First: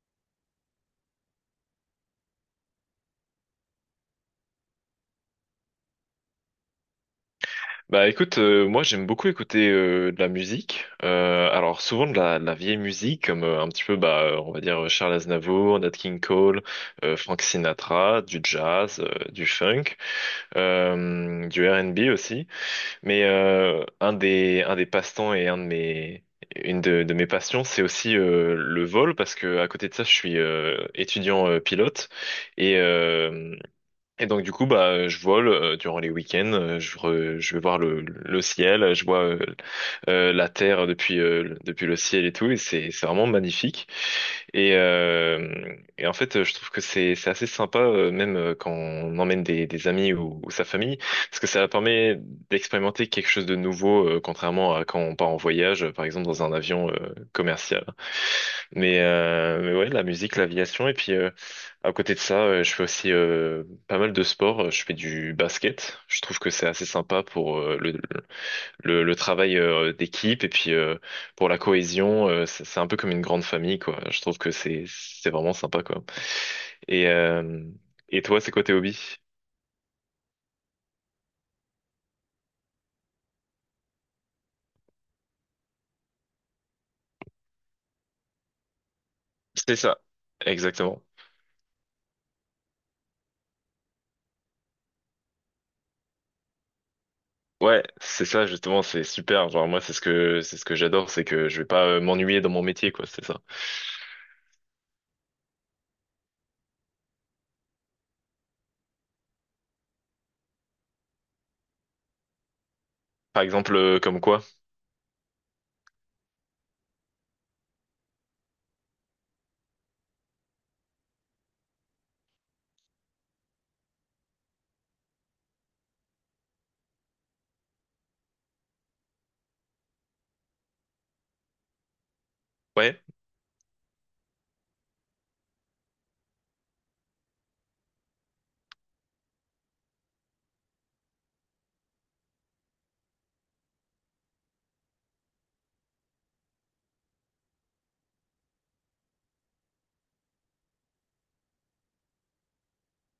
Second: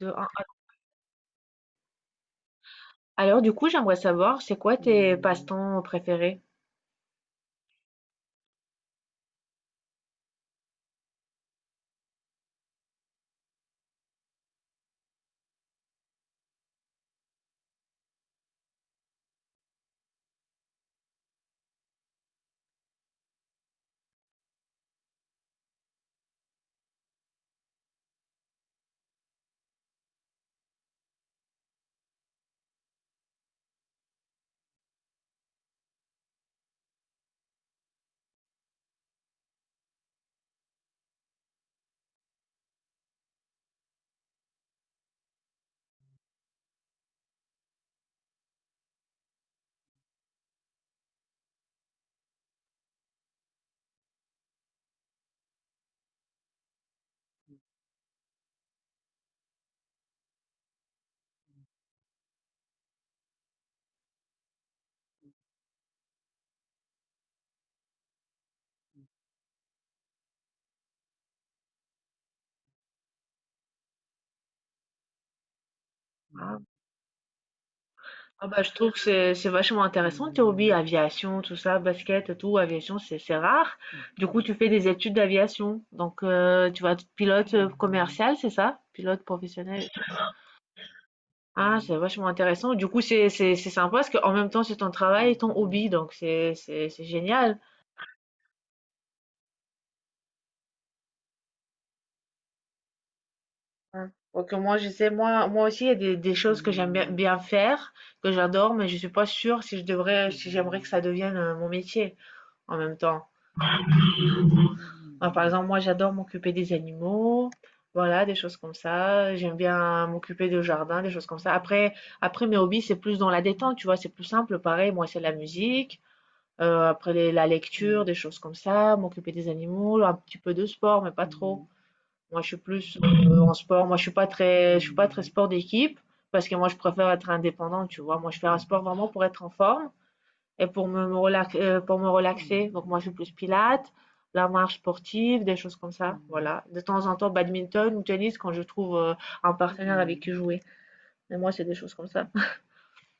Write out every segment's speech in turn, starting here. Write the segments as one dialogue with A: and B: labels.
A: De un à j'aimerais savoir, c'est quoi tes passe-temps préférés?
B: Bah écoute, moi j'aime beaucoup écouter de la musique. Alors souvent de la vieille musique, comme un petit peu, on va dire Charles Aznavour, Nat King Cole, Frank Sinatra, du jazz, du funk, du R&B aussi. Mais un des passe-temps et un de mes une de mes passions, c'est aussi le vol, parce que à côté de ça, je suis étudiant pilote et euh, et donc du coup bah je vole durant les week-ends, je vais voir le ciel, je vois la terre depuis depuis le ciel et tout, et c'est vraiment magnifique, et euh, et en fait je trouve que c'est assez sympa, même quand on emmène des amis ou sa famille, parce que ça permet d'expérimenter quelque chose de nouveau, contrairement à quand on part en voyage, par exemple dans un avion commercial. Mais ouais, la musique, l'aviation. Et puis, à côté de ça, je fais aussi pas mal de sport. Je fais du basket. Je trouve que c'est assez sympa pour le travail d'équipe, et puis pour la cohésion. C'est un peu comme une grande famille, quoi. Je trouve que c'est vraiment sympa, quoi.
A: Ah.
B: Et, euh, et toi,
A: Ah
B: c'est
A: bah,
B: quoi
A: je
B: tes
A: trouve que
B: hobbies?
A: c'est vachement intéressant tes hobbies, aviation, tout ça, basket et tout, aviation, c'est rare. Du coup, tu fais des études d'aviation. Donc tu vas être pilote commercial, c'est ça? Pilote
B: C'est
A: professionnel.
B: ça, exactement.
A: Ah, c'est vachement intéressant. Du coup, c'est sympa parce qu'en même temps, c'est ton travail et ton hobby, donc c'est génial.
B: Ouais, c'est ça, justement, c'est super. Genre moi, c'est ce que j'adore, c'est que je vais pas m'ennuyer dans mon métier, quoi. C'est ça.
A: Ouais. Donc moi je sais, moi, moi aussi il y a des choses que j'aime bien, bien faire, que j'adore, mais je suis pas sûre si je devrais, si j'aimerais que ça devienne mon métier en même temps.
B: Par exemple, comme quoi?
A: Enfin, par exemple, moi j'adore m'occuper des animaux, voilà, des choses comme ça. J'aime bien m'occuper de jardin, des choses comme ça. Après, après mes hobbies, c'est plus dans la détente, tu vois, c'est plus simple. Pareil, moi c'est la musique, la lecture, des choses comme ça, m'occuper des animaux, un petit peu de sport, mais pas trop. Moi, je suis plus
B: Ouais,
A: en sport. Moi, je suis pas très sport d'équipe parce que moi, je préfère être indépendante, tu vois. Moi, je fais un sport vraiment pour être en forme et pour pour me relaxer. Donc, moi, je suis plus pilates, la marche sportive, des choses comme ça. Voilà. De temps en temps, badminton ou tennis quand je trouve un partenaire avec qui jouer. Mais moi, c'est des choses comme ça.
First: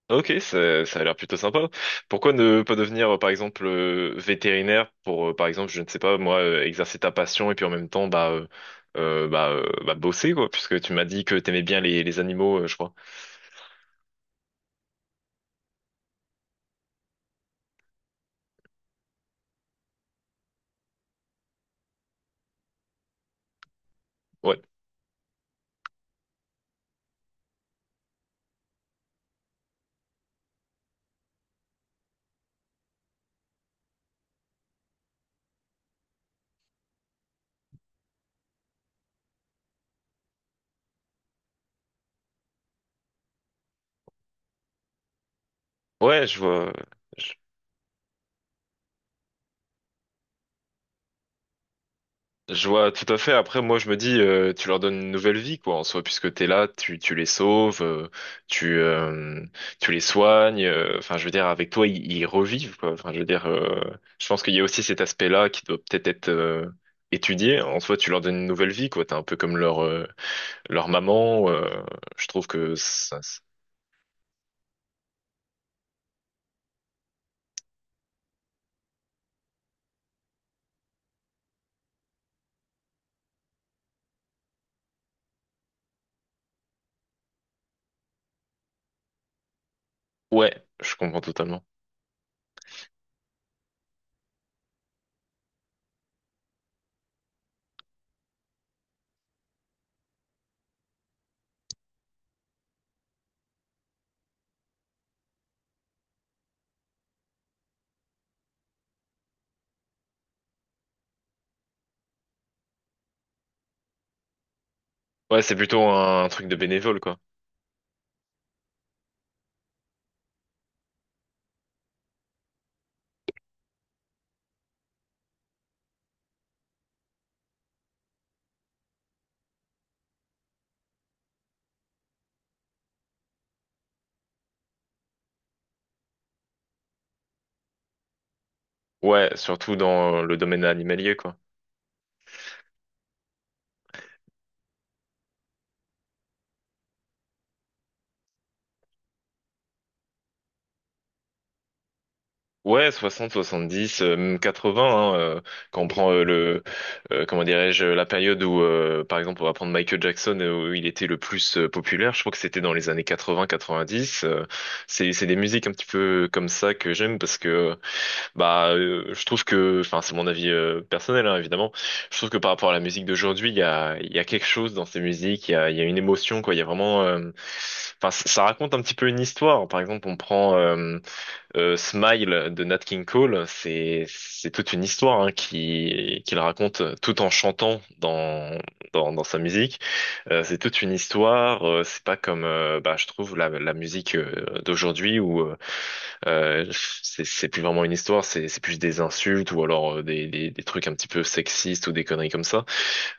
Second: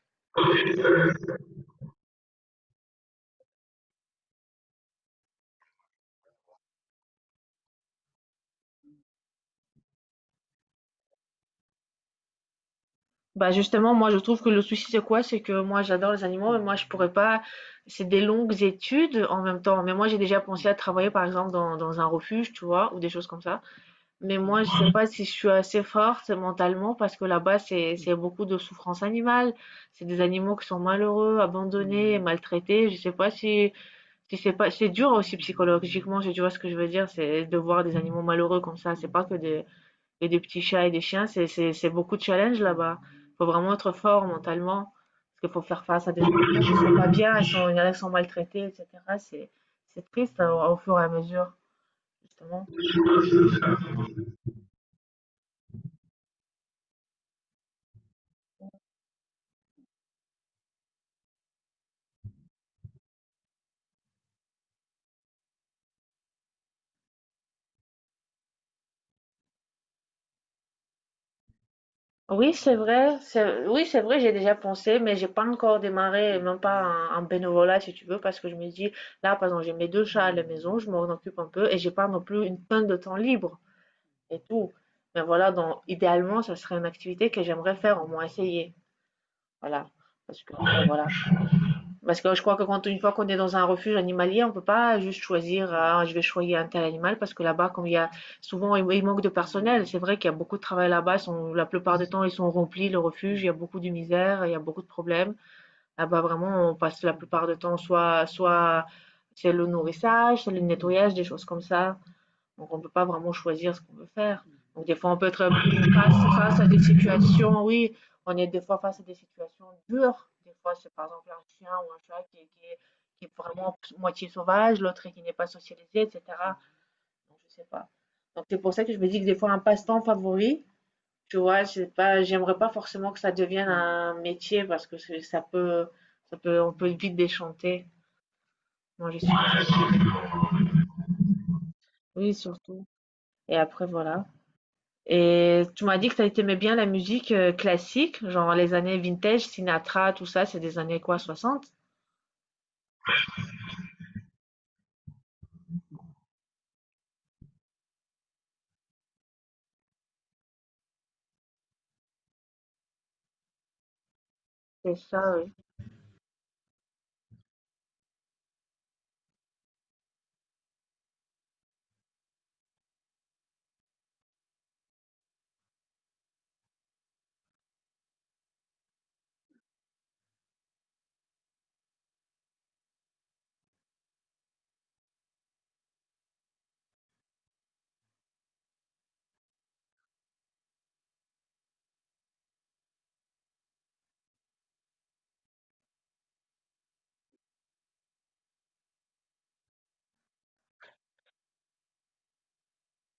B: ok, ça a l'air plutôt sympa. Pourquoi ne pas devenir, par exemple, vétérinaire, pour, par exemple, je ne sais pas, moi, exercer ta passion et puis en même temps, bah, bosser, quoi, puisque tu m'as dit que t'aimais bien les animaux, je crois.
A: Bah, justement, moi, je trouve que le souci, c'est quoi? C'est que moi, j'adore les animaux, mais moi, je pourrais pas. C'est des longues études en même temps. Mais moi, j'ai déjà pensé à travailler, par exemple, dans un refuge, tu vois, ou des choses comme ça. Mais moi,
B: Ouais,
A: je sais pas si je suis assez forte mentalement parce que là-bas, c'est beaucoup de souffrance animale. C'est des animaux qui sont malheureux, abandonnés, maltraités. Je sais pas si si c'est dur aussi psychologiquement. Si tu vois ce que je veux dire, c'est de voir des animaux malheureux comme ça. C'est pas que des petits chats et des chiens. C'est beaucoup de challenge là-bas. Faut vraiment être fort mentalement parce qu'il faut faire face à des
B: ouais, je
A: animaux qui
B: vois.
A: sont pas bien, ils sont, il y en a qui sont maltraités, etc. C'est c'est triste hein, au fur et à mesure justement.
B: Je vois tout à fait. Après, moi, je me dis, tu leur donnes une nouvelle vie, quoi, en soi, puisque t'es là, tu les sauves, tu, euh, tu les soignes. Enfin, je veux dire, avec toi, ils revivent, quoi. Enfin, je veux dire, je pense qu'il y a aussi cet aspect-là qui doit peut-être être, étudié. En soi, tu leur donnes une nouvelle vie, quoi. T'es un peu comme leur, leur maman. Je trouve
A: Oui, c'est
B: que
A: vrai.
B: ça-
A: Oui, c'est vrai, j'ai déjà pensé, mais j'ai pas encore démarré, même pas en bénévolat, si tu veux, parce que je me dis, là, par exemple, j'ai mes deux chats à la maison, je m'en occupe un peu et j'ai pas non plus une tonne de temps libre et tout. Mais voilà, donc, idéalement, ça serait une activité que j'aimerais faire, au moins essayer. Voilà. Parce que, bon,
B: ouais, je
A: voilà.
B: comprends totalement.
A: Parce que je crois que quand une fois qu'on est dans un refuge animalier, on peut pas juste choisir, ah, je vais choisir un tel animal, parce que là-bas, comme il y a souvent, il manque de personnel. C'est vrai qu'il y a beaucoup de travail là-bas. La plupart du temps, ils sont remplis, le refuge. Il y a beaucoup de misère, il y a beaucoup de problèmes. Là-bas, vraiment, on passe la plupart du temps, soit c'est le nourrissage, c'est le nettoyage, des choses comme ça. Donc on ne peut pas vraiment choisir ce qu'on veut faire. Donc des fois, on peut
B: Ouais,
A: être
B: c'est plutôt un truc de
A: face à des
B: bénévole, quoi.
A: situations, oui, on est des fois face à des situations dures. Des fois, c'est par exemple un chien ou un chat qui est vraiment moitié sauvage, l'autre qui n'est pas socialisé, etc. Donc, je sais pas. Donc c'est pour ça que je me dis que des fois, un passe-temps favori, tu vois, c'est pas, j'aimerais pas forcément que ça devienne un métier parce que ça peut, on peut vite déchanter. Moi, je suis.
B: Ouais, surtout dans le domaine animalier, quoi.
A: Oui, surtout. Et après, voilà. Et tu m'as dit que tu aimais bien la musique classique, genre les années vintage, Sinatra, tout ça, c'est des années quoi, 60?
B: Ouais, 60, 70, même 80, hein, quand on prend comment dirais-je, la période où, par exemple, on va prendre Michael Jackson, où il était le plus populaire. Je crois que c'était dans les années 80, 90,
A: C'est
B: c'est
A: ça,
B: des
A: oui.
B: musiques un petit peu comme ça que j'aime, parce que, je trouve que, enfin, c'est mon avis personnel, hein, évidemment, je trouve que par rapport à la musique d'aujourd'hui, il y a quelque chose dans ces musiques, il y a une émotion, quoi, il y a vraiment, enfin, ça raconte un petit peu une histoire. Par exemple, on prend, Smile de Nat King Cole, c'est toute une histoire, hein, qui qu'il raconte tout en chantant dans dans sa musique. C'est toute une histoire. C'est pas comme bah, je trouve la musique d'aujourd'hui où c'est plus vraiment une histoire, c'est plus des insultes, ou alors des trucs un petit peu sexistes, ou des conneries comme ça.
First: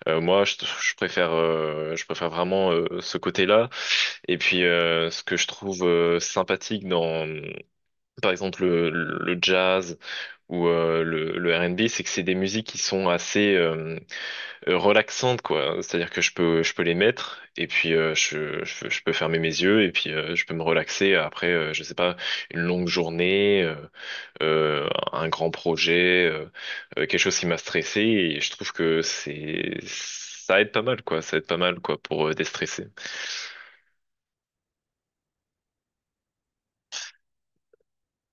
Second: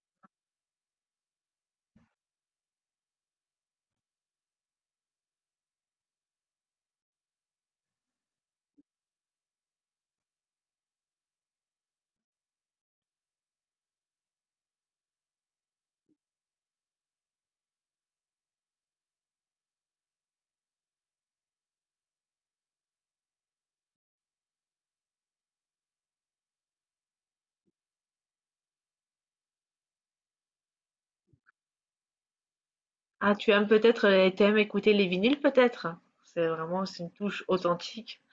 B: Euh, moi je, je préfère, je préfère vraiment ce côté-là. Et puis ce que je trouve sympathique dans par exemple le jazz ou le R&B, c'est que c'est des musiques qui sont assez relaxantes, quoi. C'est-à-dire que je peux les mettre et puis je peux fermer mes yeux, et puis je peux me relaxer après, je sais pas, une longue journée, un grand projet, quelque chose qui m'a stressé, et je trouve que c'est ça aide pas mal, quoi. Ça aide pas mal, quoi, pour déstresser.
A: Ah, tu aimes peut-être, tu aimes écouter les vinyles peut-être? C'est vraiment, c'est une touche authentique.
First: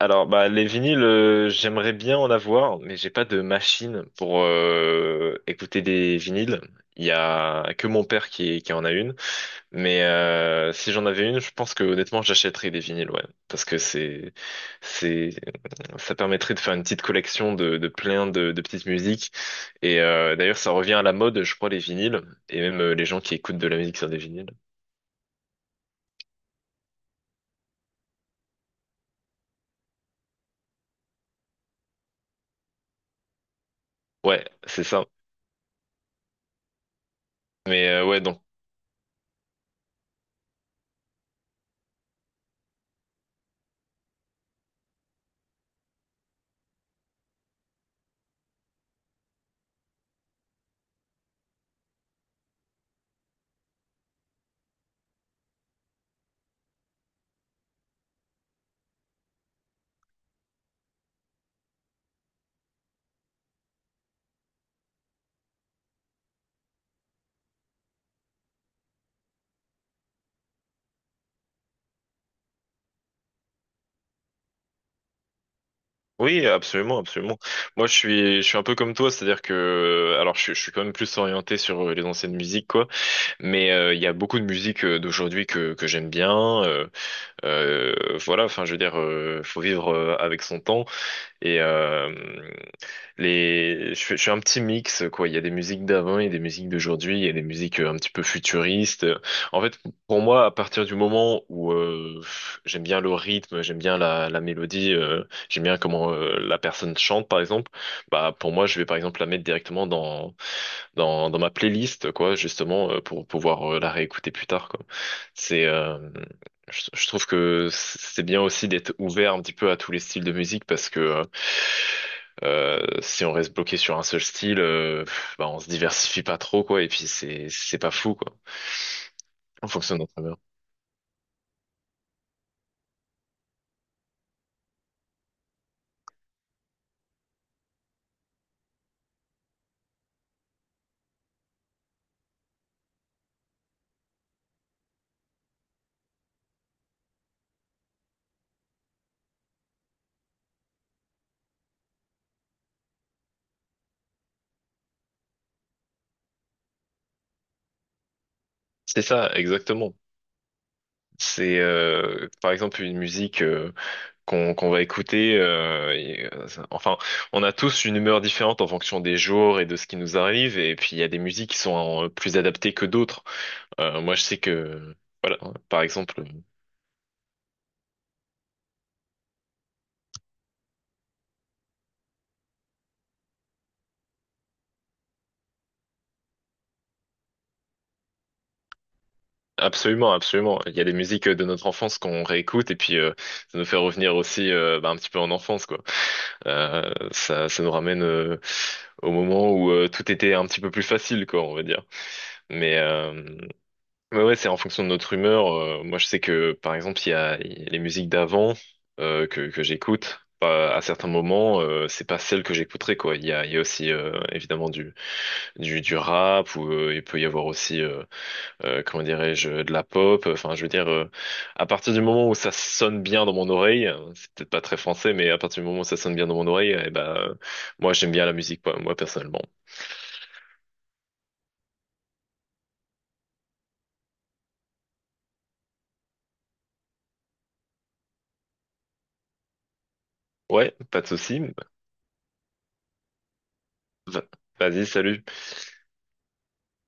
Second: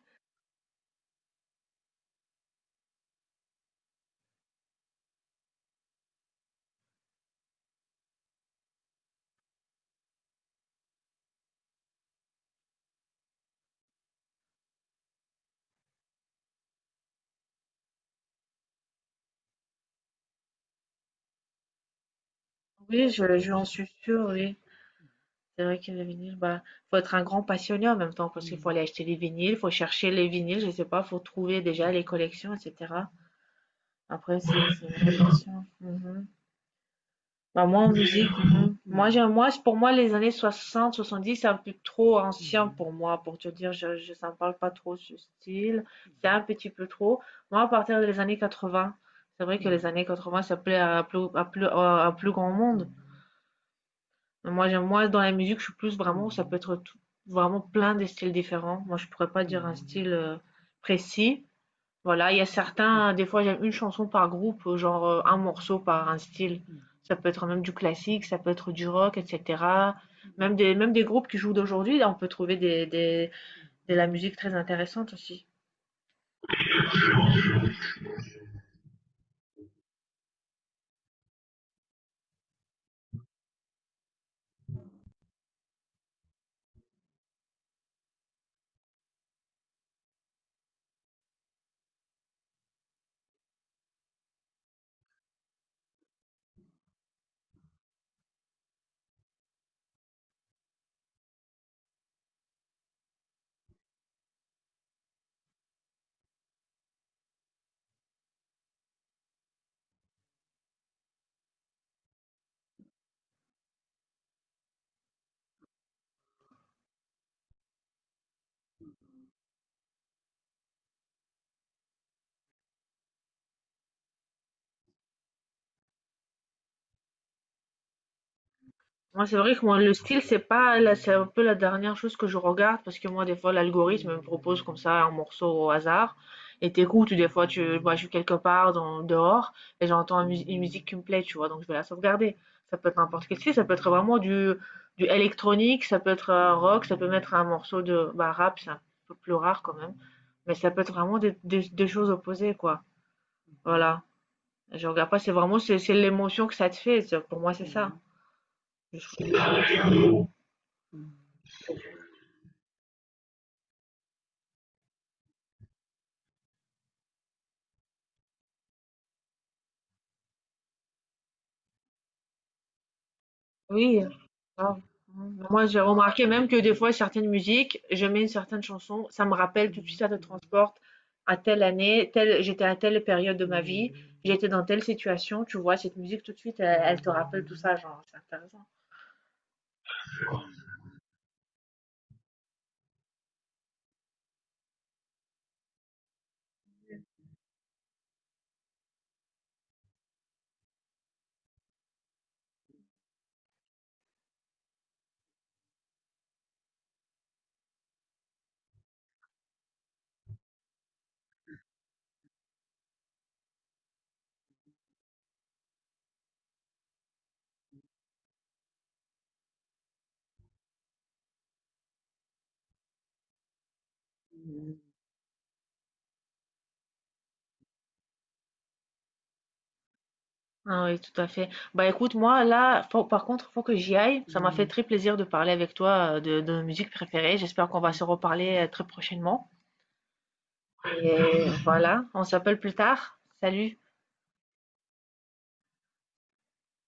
B: Alors, bah, les vinyles, j'aimerais bien en avoir, mais j'ai pas de machine pour écouter des vinyles. Il y a que mon père qui en a une, mais si j'en avais une, je pense que honnêtement, j'achèterais des vinyles, ouais, parce que c'est, ça permettrait de faire une petite collection de plein de petites musiques. Et d'ailleurs, ça revient à la mode, je crois, les vinyles, et même les
A: Oui,
B: gens qui
A: je,
B: écoutent
A: j'en
B: de la
A: suis
B: musique sur des
A: sûre,
B: vinyles.
A: oui. C'est vrai que les vinyles, bah, faut être un grand passionné en même temps, parce qu'il faut Mhm. aller acheter les vinyles, faut chercher les vinyles, je sais pas, faut trouver déjà les collections, etc. Après,
B: Ouais, c'est
A: c'est
B: ça.
A: une vraie passion. Bah, moi,
B: Mais
A: en
B: euh, ouais,
A: musique,
B: donc
A: mhm. moi, j'aime, moi, pour moi, les années 60, 70, c'est un peu trop ancien pour moi, pour te dire, ça me parle pas trop ce style. C'est un petit peu trop. Moi, à partir des années 80, c'est vrai que les années 80, ça plaît à un plus grand monde. Mais moi, j'aime, moi, dans la musique, je suis plus vraiment, ça peut être vraiment plein de styles différents. Moi, je pourrais pas dire un style précis. Voilà, il y a certains, des fois j'aime une chanson par groupe, un morceau par un style. Ça peut être même du classique, ça peut être du rock, etc. Même des groupes qui jouent d'aujourd'hui, là on peut trouver de la musique très intéressante aussi.
B: Oui, absolument, absolument. Moi, je suis un peu comme toi, c'est-à-dire que, alors, je suis quand même plus orienté sur les anciennes musiques, quoi. Mais il y a beaucoup de musique d'aujourd'hui que j'aime bien. euh, voilà, enfin, je veux dire, faut vivre avec son temps. Et euh, je fais un petit mix, quoi. Il y a des musiques d'avant et des musiques d'aujourd'hui, il y a des musiques un petit peu futuristes. En fait, pour moi, à partir du moment où j'aime bien le rythme, j'aime bien la mélodie, j'aime bien comment la personne chante, par exemple, bah pour moi, je vais par exemple la mettre directement dans ma playlist, quoi, justement, pour pouvoir la réécouter plus tard, quoi. C'est, euh, je trouve que c'est bien aussi d'être ouvert un petit peu à tous les styles de musique, parce que si on reste bloqué sur un seul style, bah, on se diversifie pas trop, quoi, et puis c'est pas fou, quoi,
A: Moi, c'est vrai que
B: en
A: moi, le
B: fonction de notre
A: style, c'est
B: humeur.
A: pas, là, c'est un peu la dernière chose que je regarde parce que moi, des fois, l'algorithme me propose comme ça un morceau au hasard et t'écoutes. Ou Des fois, je suis quelque part dehors et j'entends une musique qui me plaît, tu vois, donc je vais la sauvegarder. Ça peut être n'importe quel style, ça peut être vraiment du électronique, ça peut être un rock, ça peut mettre un morceau de bah, rap, c'est un peu plus rare quand même, mais ça peut être vraiment des choses opposées, quoi. Voilà. Je regarde pas, c'est vraiment, c'est l'émotion que ça te fait. Pour moi, c'est ça.
B: C'est
A: Je-
B: ça, exactement. C'est par exemple une musique qu'on va écouter. Enfin, on a tous une humeur différente en fonction des jours et de ce qui nous arrive. Et puis il y a des musiques qui sont plus adaptées que d'autres.
A: Oui,
B: Moi, je sais
A: grave.
B: que voilà,
A: Mmh. Moi, j'ai
B: par exemple,
A: remarqué même que des fois, certaines musiques, je mets une certaine chanson, ça me rappelle tout de suite, ça te transporte à telle année, telle, j'étais à telle période de ma vie, j'étais dans telle situation, tu vois, cette musique tout de suite, elle te rappelle tout ça, genre, c'est intéressant.
B: absolument, absolument, il y a des musiques de notre enfance qu'on réécoute, et puis ça nous fait revenir aussi, bah, un petit peu en enfance, quoi. Ça nous ramène au moment où tout était un petit peu plus facile, quoi, on va dire. Mais euh, Ouais, ouais, c'est en fonction de notre humeur. Moi, je sais que, par exemple, il y a les musiques d'avant que j'écoute. Bah, à certains moments, c'est pas celle que j'écouterais, quoi. Il y a aussi, évidemment, du rap, ou il peut y avoir aussi, comment dirais-je, de la pop. Enfin, je veux dire, à partir du moment où ça sonne bien dans mon oreille, c'est peut-être pas très français, mais à partir du moment où ça sonne bien dans mon oreille, eh ben, moi, j'aime bien la musique, quoi, moi, personnellement.
A: Ah oui, tout à fait. Bah écoute, moi, là, faut que j'y aille. Ça m'a fait très plaisir de parler avec toi de nos musiques préférées. J'espère qu'on va se reparler très prochainement.
B: Ouais, pas de souci.
A: Et voilà, on s'appelle plus tard. Salut.
B: Va- Vas-y, salut.